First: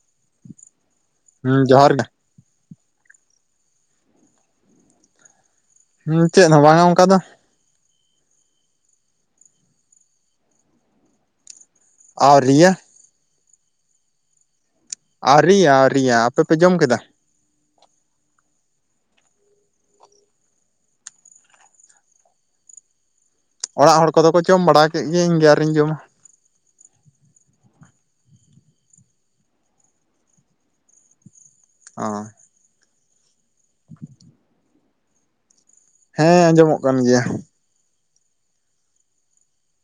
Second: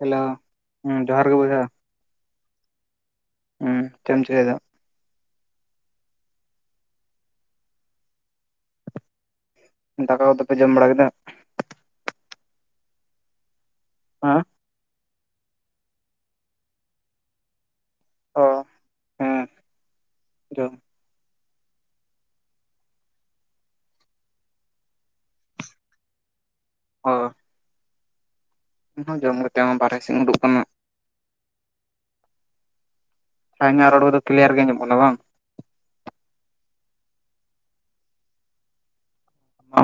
Hello, ᱦᱩᱸ ᱡᱚᱦᱟᱨ ᱜᱮ ᱵᱚᱭᱦᱟ‌, ᱦᱩᱸ ᱡᱚᱦᱟᱨ ᱜᱮ ᱦᱩᱸ, ᱪᱮᱜ ᱮᱢ ᱪᱤᱠᱟᱭ ᱫᱟ? ᱦᱩᱸ, ᱪᱮᱫ ᱦᱚᱸ ᱵᱟᱝᱟ ᱚᱱᱠᱟ ᱫᱚ᱾ ᱫᱟᱠᱟ ᱠᱚᱫᱚ ᱯᱮ ᱡᱚᱢ ᱵᱟᱲᱟ ᱠᱮᱫᱟ? ᱟᱣᱨᱤᱭᱟ᱾ ᱟᱸ᱾ ᱟᱣᱨᱤᱭᱟ, ᱟᱣᱨᱤᱭᱟ ᱟᱯᱮ ᱯᱮ ᱡᱚᱢ ᱠᱮᱫᱟ? ᱚ, ᱦᱮᱸ, ᱡᱚᱢ᱾ ᱚᱲᱟᱜ ᱦᱚᱲ ᱠᱚᱫᱚ ᱠᱚ ᱡᱚᱢ ᱵᱟᱲᱟ ᱠᱮᱜ ᱜᱮ, ᱤᱧ ᱜᱮ ᱟᱣᱨᱤᱧ ᱡᱚᱢᱟ᱾ ᱦᱚ᱾ ᱤᱧ ᱦᱚᱸ ᱡᱚᱢ ᱠᱟᱛᱮᱜ ᱦᱚᱸ, ᱵᱟᱨᱦᱮ ᱥᱮᱜ ᱤᱧ ᱩᱸᱰᱩᱠ ᱠᱟᱱᱟ᱾ ᱚ᱾ ᱦᱮᱸ ᱤᱧᱟᱜ ᱨᱚᱲ ᱠᱚᱫᱚ, ᱠᱤᱞᱤᱭᱟᱨ ᱜᱮ ᱟᱧᱡᱚᱢᱚᱜ ᱠᱟᱱᱟ ᱵᱟᱝ? ᱦᱮᱸ, ᱟᱸᱡᱚᱢᱚᱜ ᱠᱟᱱ ᱜᱮᱭᱟ᱾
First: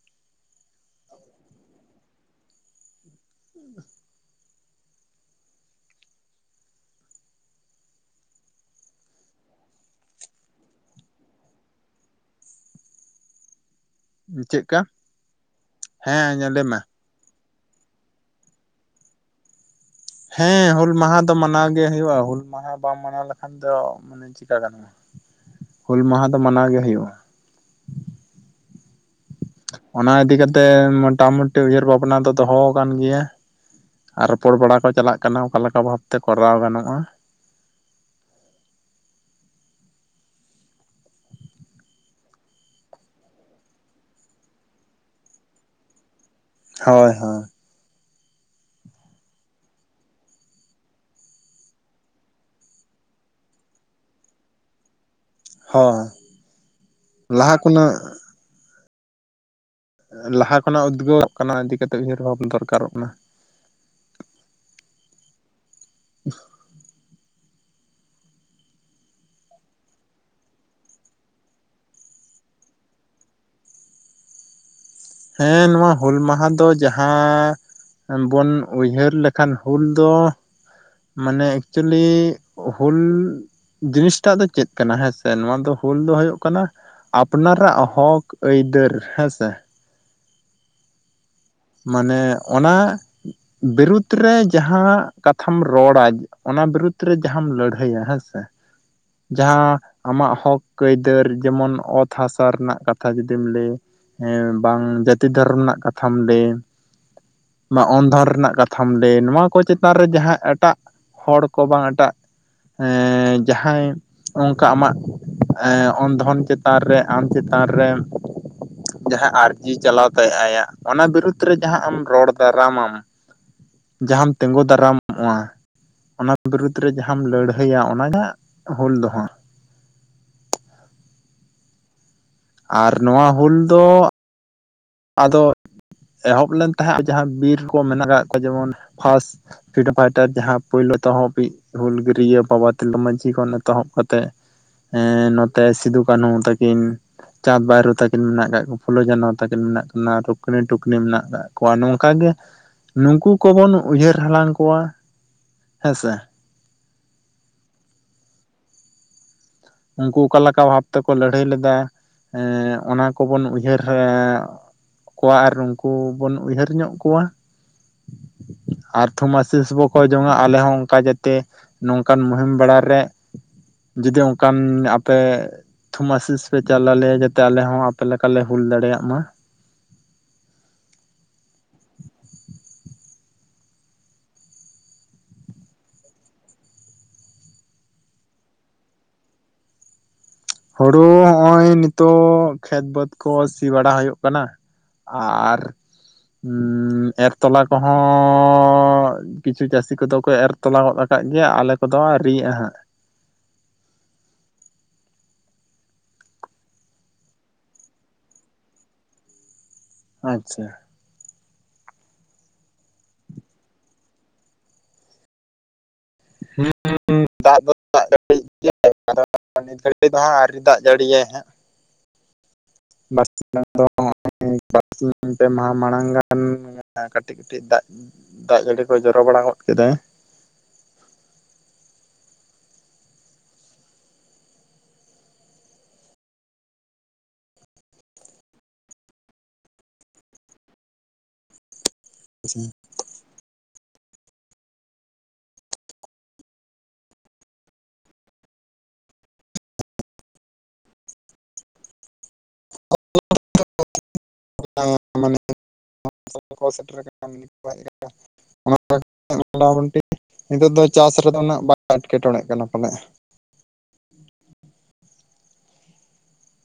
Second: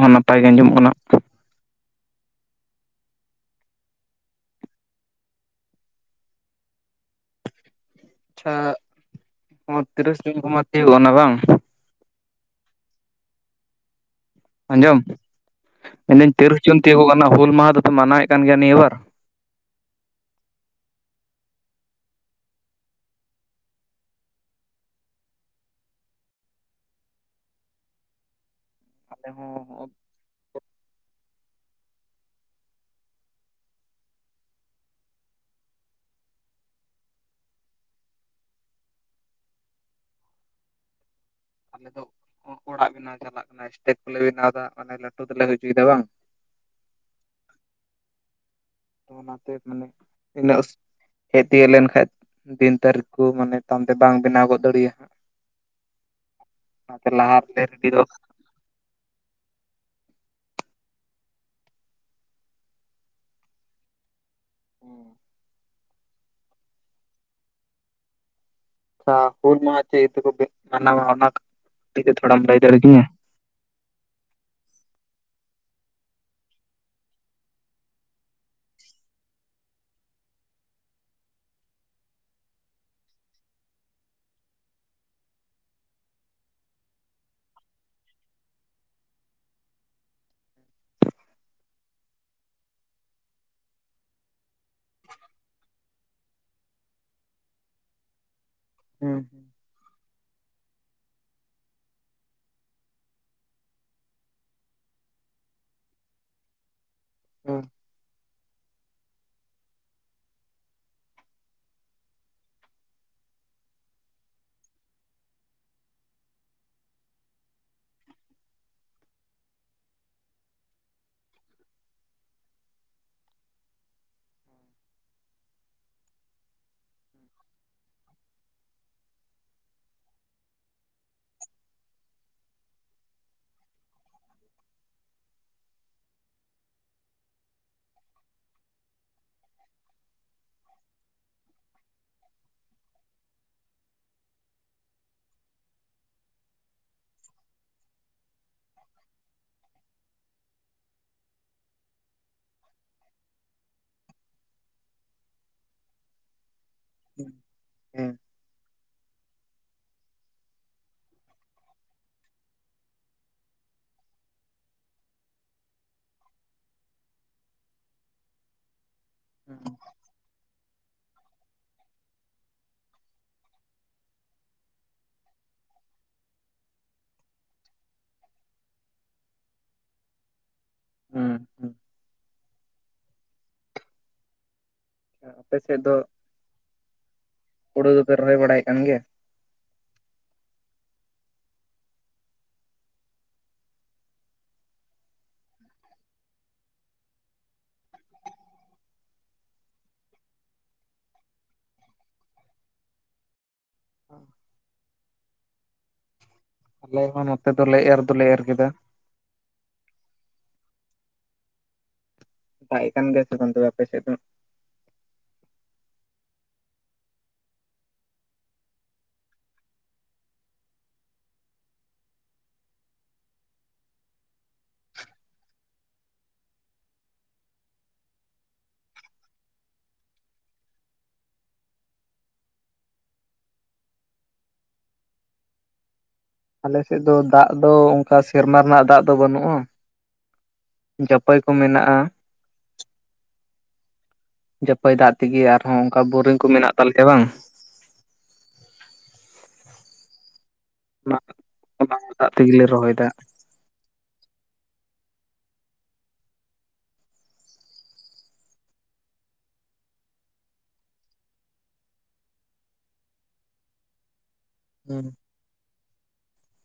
ᱦᱚᱸ, ᱱᱟᱯᱟᱭ ᱜᱮ ᱟᱸᱡᱚᱢᱚᱜ ᱠᱟᱱᱟ᱾ ᱟᱪᱪᱷᱟ, ᱱᱚᱶᱟ ᱛᱤᱨᱤᱥ ᱡᱩᱱ ᱠᱚᱢᱟ ᱛᱤᱭᱟᱹᱜᱚᱜ ᱠᱟᱱᱟ ᱵᱟᱝ? ᱪᱮᱫᱠᱟ ᱟᱸᱡᱚᱢ, ᱢᱮᱱ ᱫᱟᱹᱧ ᱦᱮᱸ ᱞᱟᱹᱭ ᱛᱤᱨᱤᱥ ᱢᱮ ᱡᱩᱱ ᱛᱤᱭᱟᱹᱜᱚᱜ ᱠᱟᱱᱟ, ᱦᱩᱞ ᱢᱟᱦᱟᱸ ᱫᱚᱯᱮ ᱢᱟᱱᱟᱣᱮᱜ ᱠᱟᱱ ᱜᱮᱭᱟ ᱱᱤᱭᱟᱹ ᱵᱟᱨ? ᱦᱮᱸ ᱦᱩᱞ ᱢᱟᱦᱟᱸ ᱫᱚ ᱢᱟᱱᱟᱣ ᱜᱮ ᱦᱳᱭᱳᱜ-ᱟ, ᱦᱩᱞ ᱢᱟᱦᱟᱸ ᱵᱟᱢ ᱢᱟᱱᱟᱣ ᱞᱮᱠᱷᱟᱱ ᱫᱚᱼᱼ ᱪᱤᱠᱟ ᱜᱟᱱᱚᱜ-ᱟ, ᱦᱩᱞ ᱢᱟᱦᱟᱸ ᱫᱚ ᱢᱟᱱᱟᱣ ᱜᱮ ᱦᱳᱭᱳᱜ-ᱟ᱾ ᱟᱞᱮ ᱦᱚᱸ ᱚᱱᱟ ᱤᱫᱤ ᱠᱟᱛᱮᱜ ᱢᱚᱴᱟᱼᱢᱩᱴᱤ ᱩᱭᱦᱟᱹᱨ ᱵᱷᱟᱵᱽᱱᱟ ᱫᱚ ᱫᱚᱦᱚᱣ ᱠᱟᱱ ᱜᱮᱭᱟ᱾ ᱟᱨ ᱨᱚᱯᱚᱲ ᱵᱟᱲᱟ ᱠᱚ ᱪᱟᱞᱟᱜ ᱠᱟᱱᱟ, ᱚᱠᱟ ᱞᱮᱠᱟ ᱵᱷᱟᱵᱽ ᱛᱮ ᱠᱚᱨᱟᱣ ᱜᱟᱱᱚᱜ-ᱟ᱾ ᱟᱞᱮ ᱫᱚ ᱚᱸᱜ ᱚᱲᱟᱜ ᱵᱮᱱᱟᱣ ᱪᱟᱞᱟᱜ ᱠᱟᱱᱟ ᱮᱥᱴᱮᱪ ᱠᱚᱞᱮ ᱵᱮᱱᱟᱣ ᱫᱟ ᱢᱟᱱᱮ ᱞᱟᱹᱴᱩ ᱛᱮᱞᱮ ᱦᱩᱭ ᱪᱩᱭ ᱮᱫᱟ ᱵᱟᱝ? ᱦᱚᱭ ᱦᱚᱭ᱾ ᱚᱱᱟ ᱛᱮ ᱢᱟᱱᱮ ᱤᱱᱟᱹᱜ ᱩᱥᱼ ᱦᱮᱡ ᱛᱤᱭᱟᱹᱜ ᱞᱮᱱ ᱠᱷᱟᱡ ᱫᱤᱱ ᱛᱟᱹᱨᱤᱠᱷ ᱠᱚ ᱢᱟᱱᱮ ᱛᱟᱢᱛᱮ ᱵᱟᱝ ᱵᱮᱱᱟᱣ ᱜᱚᱫᱽ ᱫᱟᱹᱲᱤᱭᱟᱜᱼᱟ ᱦᱟᱸᱜ᱾ ᱦᱳᱭ ᱚᱱᱟ ᱛᱮ ᱞᱟᱦᱟ ᱨᱮᱞᱮ ᱨᱮᱰᱤ ᱫᱚᱼᱼ ᱞᱟᱦᱟ ᱠᱷᱚᱱᱟᱜ ᱩᱫᱽᱜᱟᱹᱣᱚᱜ ᱠᱟᱱᱟ, ᱤᱫᱤ ᱠᱟᱛᱮᱜ ᱩᱭᱦᱟᱹᱨ ᱵᱷᱟᱵᱽ ᱫᱚᱨᱠᱟᱨᱚᱜ ᱠᱟᱱᱟ᱾ ᱦᱩᱸ᱾ [inaudible] ᱟᱪᱪᱷᱟ ᱦᱩᱞ ᱢᱟᱦᱟᱸ ᱪᱮᱜ ᱤᱭᱟᱹ ᱛᱮ ᱠᱚ ᱢᱟᱱᱟᱣᱟ? ᱚᱱᱟ [inaudible] ᱴᱤᱡ‌ ᱛᱷᱚᱲᱟᱢ ᱞᱟᱹᱭ ᱫᱟᱹᱲᱤ ᱠᱤᱧᱟᱹ᱾ ᱦᱮᱸ ᱱᱚᱣᱟ ᱦᱩᱞ ᱢᱟᱦᱟᱸ ᱫᱚ ᱡᱟᱦᱟᱸᱼᱼ ᱚᱸ ᱵᱚᱱ ᱩᱭᱦᱟᱹᱨ ᱞᱮᱠᱷᱟᱱ ᱦᱩᱞ ᱫᱚᱼᱼ ᱢᱟᱱᱮ ᱮᱠᱪᱩᱞᱤ ᱦᱩᱞᱼᱼ ᱡᱤᱱᱤᱥ ᱴᱟᱜ ᱫᱚ ᱪᱮᱫ ᱠᱟᱱᱟ? ᱦᱮᱸ ᱥᱮ ᱱᱚᱣᱟ ᱫᱚ ᱦᱩᱞ ᱫᱚ ᱦᱩᱭᱩᱜ ᱠᱟᱱᱟᱼᱼ ᱟᱯᱱᱟᱨᱟᱜ ᱦᱚᱠ ᱟᱹᱭᱫᱟᱹᱨ ᱦᱮᱸ ᱥᱮ᱾ ᱢᱟᱱᱮ ᱚᱱᱟ ᱵᱤᱨᱩᱛ ᱨᱮ ᱡᱟᱦᱟᱸ ᱠᱟᱛᱷᱟᱢ ᱨᱚᱲᱟᱼᱼ ᱚᱱᱟ ᱵᱤᱨᱩᱫᱽ ᱨᱮ ᱡᱟᱦᱟᱸ ᱟᱢ ᱞᱟᱹᱲᱦᱟᱹᱭᱟ ᱦᱮᱸ ᱥᱮ᱾ ᱦᱩᱸ᱾ ᱡᱟᱦᱟᱸ ᱟᱢᱟᱜ ᱦᱚᱠ ᱟᱹᱭᱫᱟᱹᱨ ᱡᱮᱢᱚᱱ ᱚᱛ ᱦᱟᱥᱟ ᱨᱮᱱᱟᱜ ᱠᱟᱛᱷᱟ ᱡᱩᱫᱤᱢ ᱞᱟᱹᱭᱼᱟ᱾ ᱦᱮᱸ ᱵᱟᱝ ᱡᱟᱹᱛᱤ ᱫᱷᱚᱨᱚᱢ ᱨᱮᱱᱟᱜ ᱠᱟᱛᱷᱟᱢ ᱞᱟᱹᱭᱟ ᱦᱩᱸ ᱟᱢᱟᱜ ᱚᱱ ᱫᱷᱚᱨ ᱨᱮᱱᱟᱜ ᱠᱟᱛᱼᱼ ᱛᱷᱟᱢ ᱞᱟᱹᱭ, ᱱᱚᱣᱟ ᱠᱚ ᱪᱮᱛᱟᱱ ᱨᱮ ᱡᱟᱦᱟᱸ ᱮᱴᱟᱜ ᱦᱚᱲ ᱠᱚ ᱵᱟᱝ ᱮᱴᱟᱜ ᱮ ᱡᱟᱦᱟᱸᱭ ᱚᱱᱠᱟ ᱟᱢᱟᱜ ᱮᱸ ᱚᱱᱫᱷᱚᱱ ᱪᱮᱛᱟᱱ ᱨᱮ ᱟᱢ ᱪᱮᱛᱟᱱ ᱨᱮ ᱡᱟᱦᱟᱸ ᱟᱹᱨᱡᱤ ᱪᱟᱞᱟᱣ ᱛᱟᱭ ᱟᱭᱟᱜ, ᱚᱱᱟ ᱵᱤᱨᱩᱫᱽ ᱨᱮ ᱡᱟᱦᱟᱸ ᱟᱢ ᱨᱚᱲ ᱫᱟᱨᱟᱢ ᱟᱢ ᱡᱟᱦᱟᱢ ᱛᱤᱸᱜᱩ ᱫᱟᱨᱟᱢᱚᱜᱼᱟ᱾ ᱚᱱᱟ ᱵᱤᱨᱩᱫᱽ ᱨᱮ ᱡᱟᱦᱟᱸᱢ ᱞᱟᱹᱲᱦᱟᱹᱭᱼᱟ, ᱚᱱᱟ ᱜᱮᱦᱟ ᱦᱩᱞ ᱫᱚᱦᱟᱜ᱾ ᱟᱨ ᱱᱚᱣᱟ ᱦᱩᱞ ᱫᱚ ᱟᱫᱚ ᱮᱦᱚᱵ ᱞᱮᱱ ᱛᱟᱦᱮᱸᱫ, ᱡᱟᱦᱟᱸ ᱵᱤᱨ ᱠᱚ ᱢᱮᱱᱟ ᱜᱟᱜ ᱠᱚᱣᱟ ᱡᱮᱢᱚᱱ ᱯᱷᱟᱥᱴ ᱯᱷᱨᱤᱰᱚᱢ ᱯᱷᱟᱭᱴᱟᱨ, ᱡᱟᱦᱟᱸ ᱯᱳᱭᱞᱳ ᱛᱮᱦᱚᱸ ᱵᱤᱼᱼ ᱦᱩᱞ ᱜᱟᱹᱨᱤᱭᱟᱹ ᱵᱟᱵᱟ ᱛᱤᱞᱟᱹ ᱢᱟᱹᱡᱷᱤ ᱠᱷᱚᱱ ᱮᱛᱚᱦᱚᱵ ᱠᱟᱛᱮᱜ ᱮ ᱱᱚᱛᱮ ᱥᱤᱫᱩ-ᱠᱟᱹᱱᱦᱩ ᱛᱟᱹᱠᱤᱱ, ᱪᱟᱸᱫᱽ- ᱵᱟᱭᱨᱳ ᱛᱟᱹᱠᱤᱱ ᱢᱮᱱᱟᱜ ᱠᱟᱫ ᱠᱚᱣᱟ, ᱯᱷᱩᱞᱳ ᱡᱷᱟᱱᱚ ᱛᱟᱹᱼᱼ ᱩᱱᱠᱤᱱ ᱢᱮᱱᱟᱜ ᱠᱤᱱᱟᱹ᱾ ᱨᱩᱠᱱᱤ ᱴᱩᱠᱱᱤ ᱢᱮᱱᱟᱜ ᱠᱟᱜ ᱠᱚᱣᱟ᱾ ᱱᱚᱝᱠᱟ ᱜᱮ ᱱᱩᱝᱠᱩ ᱠᱚᱵᱚᱱ ᱩᱭᱦᱟᱹᱨ ᱦᱟᱞᱟᱝ ᱠᱚᱣᱟ ᱦᱮᱸᱥᱮ᱾ ᱦᱮᱸ᱾ ᱩᱱᱠᱩ ᱚᱠᱟ ᱞᱮᱠᱟ ᱵᱷᱟᱵᱽ ᱛᱮᱠᱚ ᱞᱟᱹᱲᱦᱟᱹᱭ ᱞᱮᱫᱟ? ᱦᱮᱸ, ᱚᱱᱟ ᱠᱚᱵᱚᱱ ᱩᱭᱦᱟᱹᱨ ᱦᱟᱨᱻ ᱠᱚᱣᱟ ᱟᱨ ᱩᱱᱠᱩ ᱵᱚᱱ ᱩᱭᱦᱟᱹᱨ ᱧᱚᱜ ᱠᱚᱣᱟ᱾ ᱟᱨ ᱛᱷᱩᱢᱟᱥᱤᱥ ᱵᱚ ᱠᱚᱭ ᱡᱚᱝᱼᱟ, ᱟᱞᱮ ᱦᱚᱸ ᱚᱱᱠᱟ ᱡᱛ ᱛᱮ ᱱᱚᱝᱠᱟᱱ ᱢᱩᱦᱤᱢ ᱵᱮᱲᱟ ᱨᱮ ᱡᱩᱫᱤᱝᱼᱼ ᱠᱟᱱ ᱟᱯᱮ ᱛᱷᱩᱢ-ᱟᱥᱤᱥ ᱯᱮ ᱪᱟᱞ ᱟᱞᱮᱭᱟ, ᱡᱟᱛᱮ ᱟᱞᱮ ᱦᱚᱸ ᱟᱯᱮ ᱞᱮᱠᱟᱞᱮ ᱦᱩᱞ ᱫᱟᱲᱮᱭᱟᱜ ᱢᱟ᱾ ᱦᱩᱸ᱾ ᱟᱯᱮ ᱥᱮᱫ ᱫᱚ, ᱦᱩᱲᱩ ᱫᱚ ᱯᱮ ᱨᱚᱦᱚᱭ ᱵᱟᱲᱟᱭᱮᱫ ᱠᱟᱱ ᱜᱮᱭᱟ? ᱦᱩᱲᱩ ᱦᱚᱜᱼᱚᱭ ᱱᱤᱛᱳᱜ ᱠᱷᱮᱛ ᱵᱟᱹᱫᱽ ᱠᱚ ᱥᱤ ᱵᱟᱲᱟ ᱦᱩᱭᱩᱜ ᱠᱟᱱᱟ᱾ ᱟᱨ ᱮᱨ ᱛᱚᱞᱟ ᱠᱚᱦᱚᱸ ᱠᱤᱪᱷᱩ ᱪᱟᱹᱥᱤ ᱠᱚᱫᱚ ᱠᱚ ᱮᱨ ᱛᱚᱞᱟ ᱜᱚᱫ ᱟᱠᱟᱫ ᱜᱮᱭᱟ᱾ ᱟᱞᱮ ᱠᱚᱫᱚ ᱟᱹᱣᱨᱤ ᱭᱟᱜᱼᱟ ᱦᱟᱸᱜ᱾ ᱟᱞᱮ ᱦᱚᱸ ᱱᱚᱛᱮ ᱫᱚᱞᱮ ᱮᱨ ᱫᱚᱞᱮ ᱮᱨ ᱠᱮᱫᱟ᱾ ᱟᱪᱪᱷᱟ᱾ ᱫᱟᱜ ᱮᱜ ᱠᱟᱱ ᱜᱮᱭᱟ ᱛᱚᱵᱮ ᱚᱱᱛᱮ ᱫᱚ ᱯᱮ ᱥᱮᱫ ᱫᱚ? [unintelligible] [inaudible] ᱱᱤᱛ ᱜᱷᱟᱹᱲᱤᱡ ᱫᱚ ᱦᱟᱸᱜ ᱟᱣᱨᱤ ᱫᱟᱜ ᱡᱟᱹᱲᱤᱭᱟᱭ ᱦᱟᱸᱜ᱾ ᱵᱟᱨ [inaudible] [inaudible] ᱯᱮ ᱢᱟᱦᱟ ᱢᱟᱲᱟᱝ ᱜᱟᱱ ᱠᱟᱹᱴᱤᱡ ᱠᱟᱹᱴᱤᱡ ᱫᱟᱜ, ᱫᱟᱜ ᱡᱟᱹᱲᱤ ᱠᱚᱭ ᱡᱚᱨᱚ ᱵᱟᱲᱟ ᱜᱚᱫ ᱠᱮᱫᱟᱭ ᱟᱞᱮᱥᱮᱫ ᱫᱚ ᱫᱟᱜ ᱫᱚ ᱚᱱᱠᱟ ᱥᱮᱨᱢᱟ ᱨᱮᱱᱟᱜ ᱫᱟᱜ ᱫᱚ ᱵᱟᱹᱱᱩᱜᱼᱟ ᱡᱟᱹᱯᱟᱹᱭ ᱠᱚ ᱢᱮᱱᱟᱜᱼᱟ [unintelligible] ᱡᱟᱹᱯᱟᱹᱭ ᱫᱟᱜ ᱛᱮᱜᱮ ᱟᱨᱦᱚᱸ ᱚᱱᱠᱟ ᱵᱳᱨᱤᱝ ᱠᱚ ᱢᱮᱱᱟᱜ ᱛᱟᱞᱮᱭᱟ ᱵᱟᱝ [inaudible] ᱚᱱᱟ ᱚᱱᱟ ᱫᱟᱜ ᱛᱮᱜᱮᱞᱮ ᱨᱚᱦᱚᱭᱮᱫᱟ [inaudible] [inaudible] ᱱᱤᱛᱚᱜ ᱫᱚ ᱪᱟᱥ ᱨᱮᱫᱚ ᱩᱱᱟᱹᱜ ᱵᱟᱭ ᱮᱴᱠᱮᱴᱚᱬᱮᱜ ᱠᱟᱱᱟ ᱯᱟᱞᱮ ᱦᱩᱸ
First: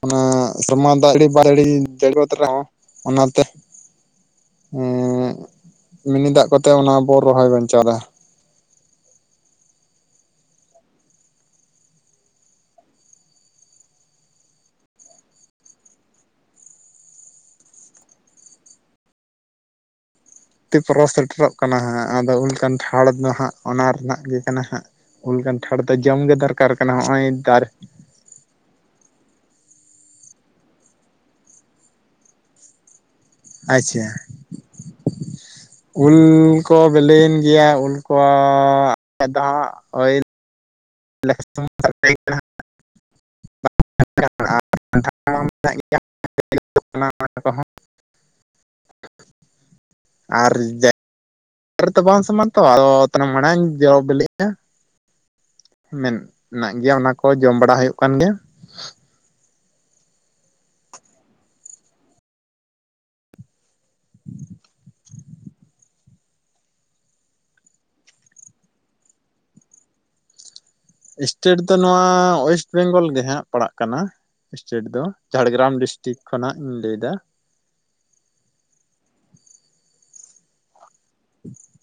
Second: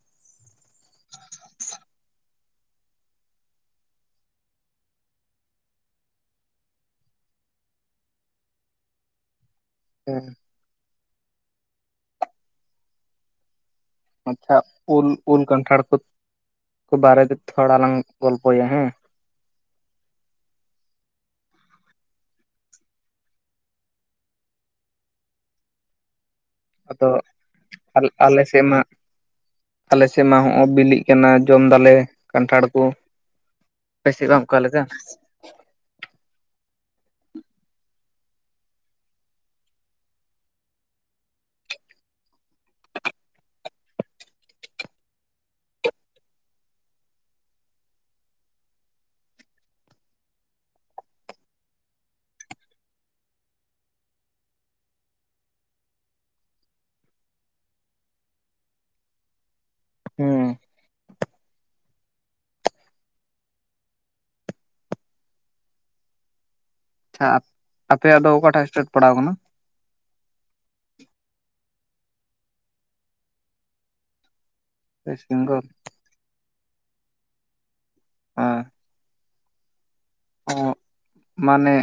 ᱚᱱᱟ ᱥᱚᱢᱟ [inaudible] ᱚᱱᱟᱛᱮ ᱮᱸᱜ ᱢᱤᱱᱤ ᱫᱟᱜ ᱠᱚᱛᱮ ᱚᱱᱟ ᱵᱚ ᱨᱚᱦᱚᱭ ᱵᱟᱧᱪᱟᱣ ᱮᱫᱟ, ᱩᱸ ᱟᱪᱪᱷᱟ ᱩᱞᱼᱩᱞ ᱠᱟᱱᱴᱷᱟᱲ ᱠᱚ ᱠᱚ ᱵᱟᱨᱮ ᱛᱮ ᱛᱷᱚᱲᱟ ᱞᱟᱝ ᱜᱚᱞᱯᱚᱭᱟ ᱦᱮᱸ ᱱᱚᱛᱮ ᱯᱚᱨᱚᱵᱽ ᱥᱮᱴᱮᱨᱚᱜ ᱠᱟᱱᱟ ᱦᱟᱸᱜ ᱟᱫᱚ ᱩᱞ ᱠᱟᱱᱴᱷᱟᱲ ᱫᱚ ᱦᱟᱸᱜ ᱚᱱᱟ ᱨᱮᱱᱟᱜ ᱜᱮ ᱠᱟᱱᱟ ᱦᱟᱸᱜ, ᱩᱞ ᱠᱟᱱᱴᱷᱟᱲ ᱫᱚ ᱡᱚᱢᱜᱮ ᱫᱚᱨᱠᱟᱨ ᱠᱟᱱᱟ ᱟᱫᱚ ᱱᱚᱜᱼᱚᱭ ᱫᱟᱨᱮ- ᱟᱞᱮ ᱥᱮᱜ ᱢᱟ ᱟᱞᱮᱥᱮᱫ ᱢᱟ ᱦᱚᱜᱼᱚᱭ ᱵᱤᱞᱤᱜ ᱠᱟᱱᱟ ᱡᱚᱢᱫᱟᱞᱮ ᱠᱟᱱᱴᱷᱟᱲ ᱠᱚ ᱟᱪᱪᱷᱟ ᱟᱯᱮ ᱥᱮᱜ ᱵᱟᱝ ᱚᱠᱟᱞᱮᱠᱟ ᱩᱞ ᱠᱚ ᱵᱤᱞᱤᱭᱮᱱ ᱜᱮᱭᱟ ᱩᱞ ᱠᱚ ᱟᱡ ᱫᱚ ᱦᱟᱸᱜ ᱳᱭ [inaudible] ᱢᱮᱱᱟᱜ ᱜᱮᱭᱟ [inaudible] ᱟᱨ ᱡᱮ ᱛᱚ ᱵᱟᱝ ᱥᱚᱢᱟᱱ ᱛᱚ ᱟᱫᱚ ᱢᱟᱲᱟᱝ ᱡᱚ ᱵᱮᱞᱮᱜ-ᱟ ᱢᱮᱱᱟᱜ ᱜᱮᱭᱟ ᱚᱱᱟ ᱠᱚ ᱡᱚᱢ ᱵᱟᱲᱟ ᱦᱩᱭᱩᱜ ᱠᱟᱱ ᱜᱮᱭᱟ ᱦᱩᱸ ᱟᱪᱪᱷᱟ ᱟᱯᱮᱭᱟᱜ ᱫᱚ ᱚᱠᱟᱴᱟᱜ ᱥᱴᱮᱴ ᱯᱟᱲᱟᱣ ᱠᱟᱱᱟ ᱥᱴᱮᱴ ᱫᱚ ᱱᱚᱣᱟ ᱳᱭᱮᱥᱴ ᱵᱮᱝᱜᱚᱞ ᱜᱮᱦᱟᱸᱜ ᱯᱟᱲᱟᱜ ᱠᱟᱱᱟ ᱥᱴᱮᱴ ᱫᱚ ᱳᱭᱮᱥᱴ ᱵᱮᱝᱜᱚᱞ ᱡᱷᱟᱲᱜᱨᱟᱢ ᱰᱤᱥᱴᱤᱠ ᱴᱷᱤᱠ ᱠᱷᱚᱱᱟᱜ ᱤᱧ ᱞᱟᱹᱭᱮᱫᱟ ᱟ ᱚ ᱢᱟᱱᱮ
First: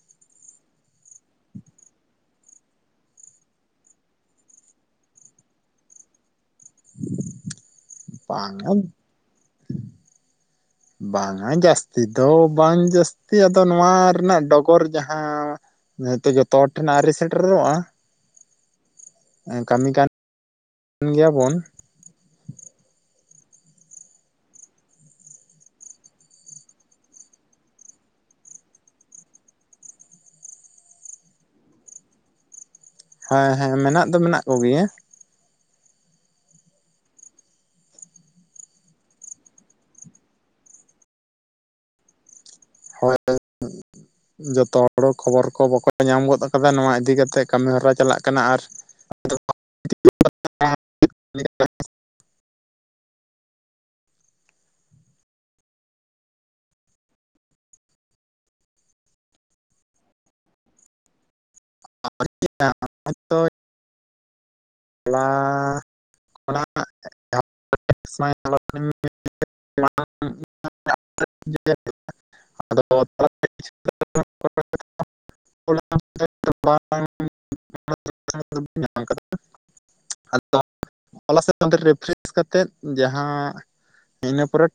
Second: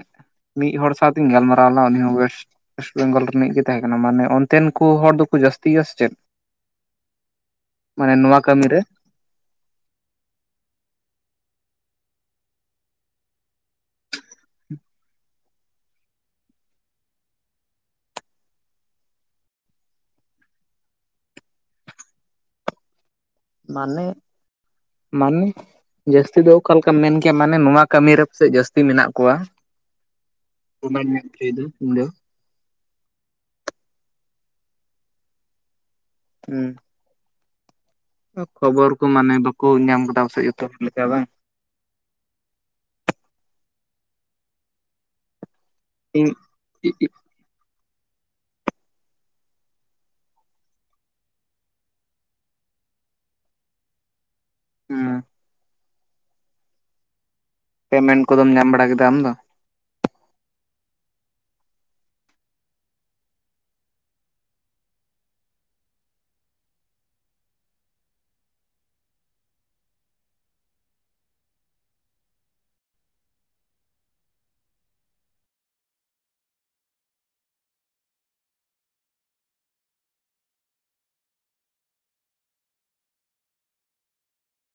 ᱢᱤᱫ ᱦᱚᱲ ᱥᱟᱶᱛᱮᱧ ᱜᱟᱞᱢᱟᱨᱟᱣ ᱞᱮᱱᱟ ᱩᱱᱤ ᱦᱚᱸ ᱳᱭᱮᱥᱴ ᱭᱮᱥᱴ ᱵᱮᱝᱜᱚᱞ ᱨᱤᱱᱤᱡ ᱜᱮ ᱛᱟᱦᱮᱸ ᱠᱟᱱᱟ ᱢᱟᱱᱮ ᱚᱱᱛᱮᱱ ᱠᱚ ᱦᱚᱲ ᱫᱚᱠᱚ ᱡᱟᱹᱥᱛᱤᱭᱟ ᱥᱮ ᱪᱮᱫ, ᱢᱟᱱᱮ ᱱᱚᱣᱟ ᱵᱟᱝ [inaudible] ᱵᱟᱝ-ᱟ ᱡᱟᱹᱥᱛᱤ ᱫᱚ ᱵᱟᱝ ᱡᱟᱹᱥᱛᱤ ᱟᱫᱚ ᱱᱚᱣᱟ ᱨᱮᱱᱟᱜ ᱰᱚᱜᱚᱨ ᱡᱟᱦᱟᱸ ᱱᱤᱦᱟᱹᱛᱤ ᱡᱚᱛᱚ ᱦᱚᱲ ᱴᱷᱮᱱ ᱟᱹᱣᱨᱤ ᱥᱮᱴᱮᱨᱚᱜᱼᱟ ᱠᱟᱹᱢᱤ ᱠᱟᱱ ᱜᱮᱭᱟ ᱵᱚᱱ ᱢᱟᱱᱮ ᱢᱟᱱᱮ ᱡᱟᱹᱥᱛᱤ ᱫᱚ ᱚᱠᱟ ᱞᱮᱠᱟᱢ ᱢᱮᱱ ᱠᱮᱜ-ᱟ ᱢᱟᱱᱮ ᱱᱚᱣᱟ ᱠᱟᱹᱢᱤ ᱨᱮ ᱯᱟᱥᱮᱫ ᱡᱟᱹᱥᱛᱤ ᱢᱮᱱᱟᱜ ᱠᱚᱣᱟ ᱩᱢᱮᱨ ᱨᱮᱭᱟᱜ [inaudible] ᱩᱱ ᱫᱚ ᱦᱮᱸ ᱦᱮᱸ ᱢᱮᱱᱟᱜ ᱫᱚ ᱢᱮᱱᱟᱜ ᱠᱚᱜᱮᱭᱟ ᱩᱸ ᱠᱷᱚᱵᱚᱨ ᱠᱚ ᱢᱟᱱᱮ ᱵᱟᱠᱚ ᱧᱟᱢ ᱠᱮᱫᱟ ᱥᱮ ᱡᱚᱛᱚ ᱫᱤᱱ ᱞᱮᱠᱟ ᱵᱟᱝ ᱦᱳᱭ ᱦᱳᱭ ᱡᱚᱛᱚ ᱦᱚᱲ ᱠᱷᱚᱵᱚᱨ ᱠᱚ ᱵᱟᱠᱚ ᱧᱟᱢ ᱤᱧ ᱜᱚᱫ ᱠᱟᱫᱟ ᱱᱚᱣᱟ ᱤᱫᱤ ᱠᱟᱛᱮᱫ ᱠᱟᱹᱢᱤᱦᱚᱨᱟ ᱪᱟᱞᱟᱜ ᱠᱟᱱᱟ ᱟᱨ [inaudible] ᱦᱩᱸ ᱯᱮᱢᱮᱱᱴ ᱠᱚᱫᱚᱢ ᱧᱟᱢ ᱵᱟᱲᱟ ᱠᱮᱫᱟ ᱟᱢ ᱫᱚ ᱟᱣᱨᱤᱭᱟ [unintelligible] [unintelligible] ᱟᱭ [inaudible] [unintelligible] ᱟᱫᱚ [inaudible] [inaudible] [unintelligible] ᱧᱟᱢ ᱟᱠᱟᱫᱟ [inaudible] ᱟᱫᱚ ᱚᱱᱟᱞᱟ ᱨᱮᱯᱷᱟᱨᱥ [unintelligible] ᱠᱟᱛᱮᱮᱫ ᱡᱟᱦᱟᱸ ᱤᱱᱟᱹ ᱯᱚᱨᱮ ᱴᱟᱜ,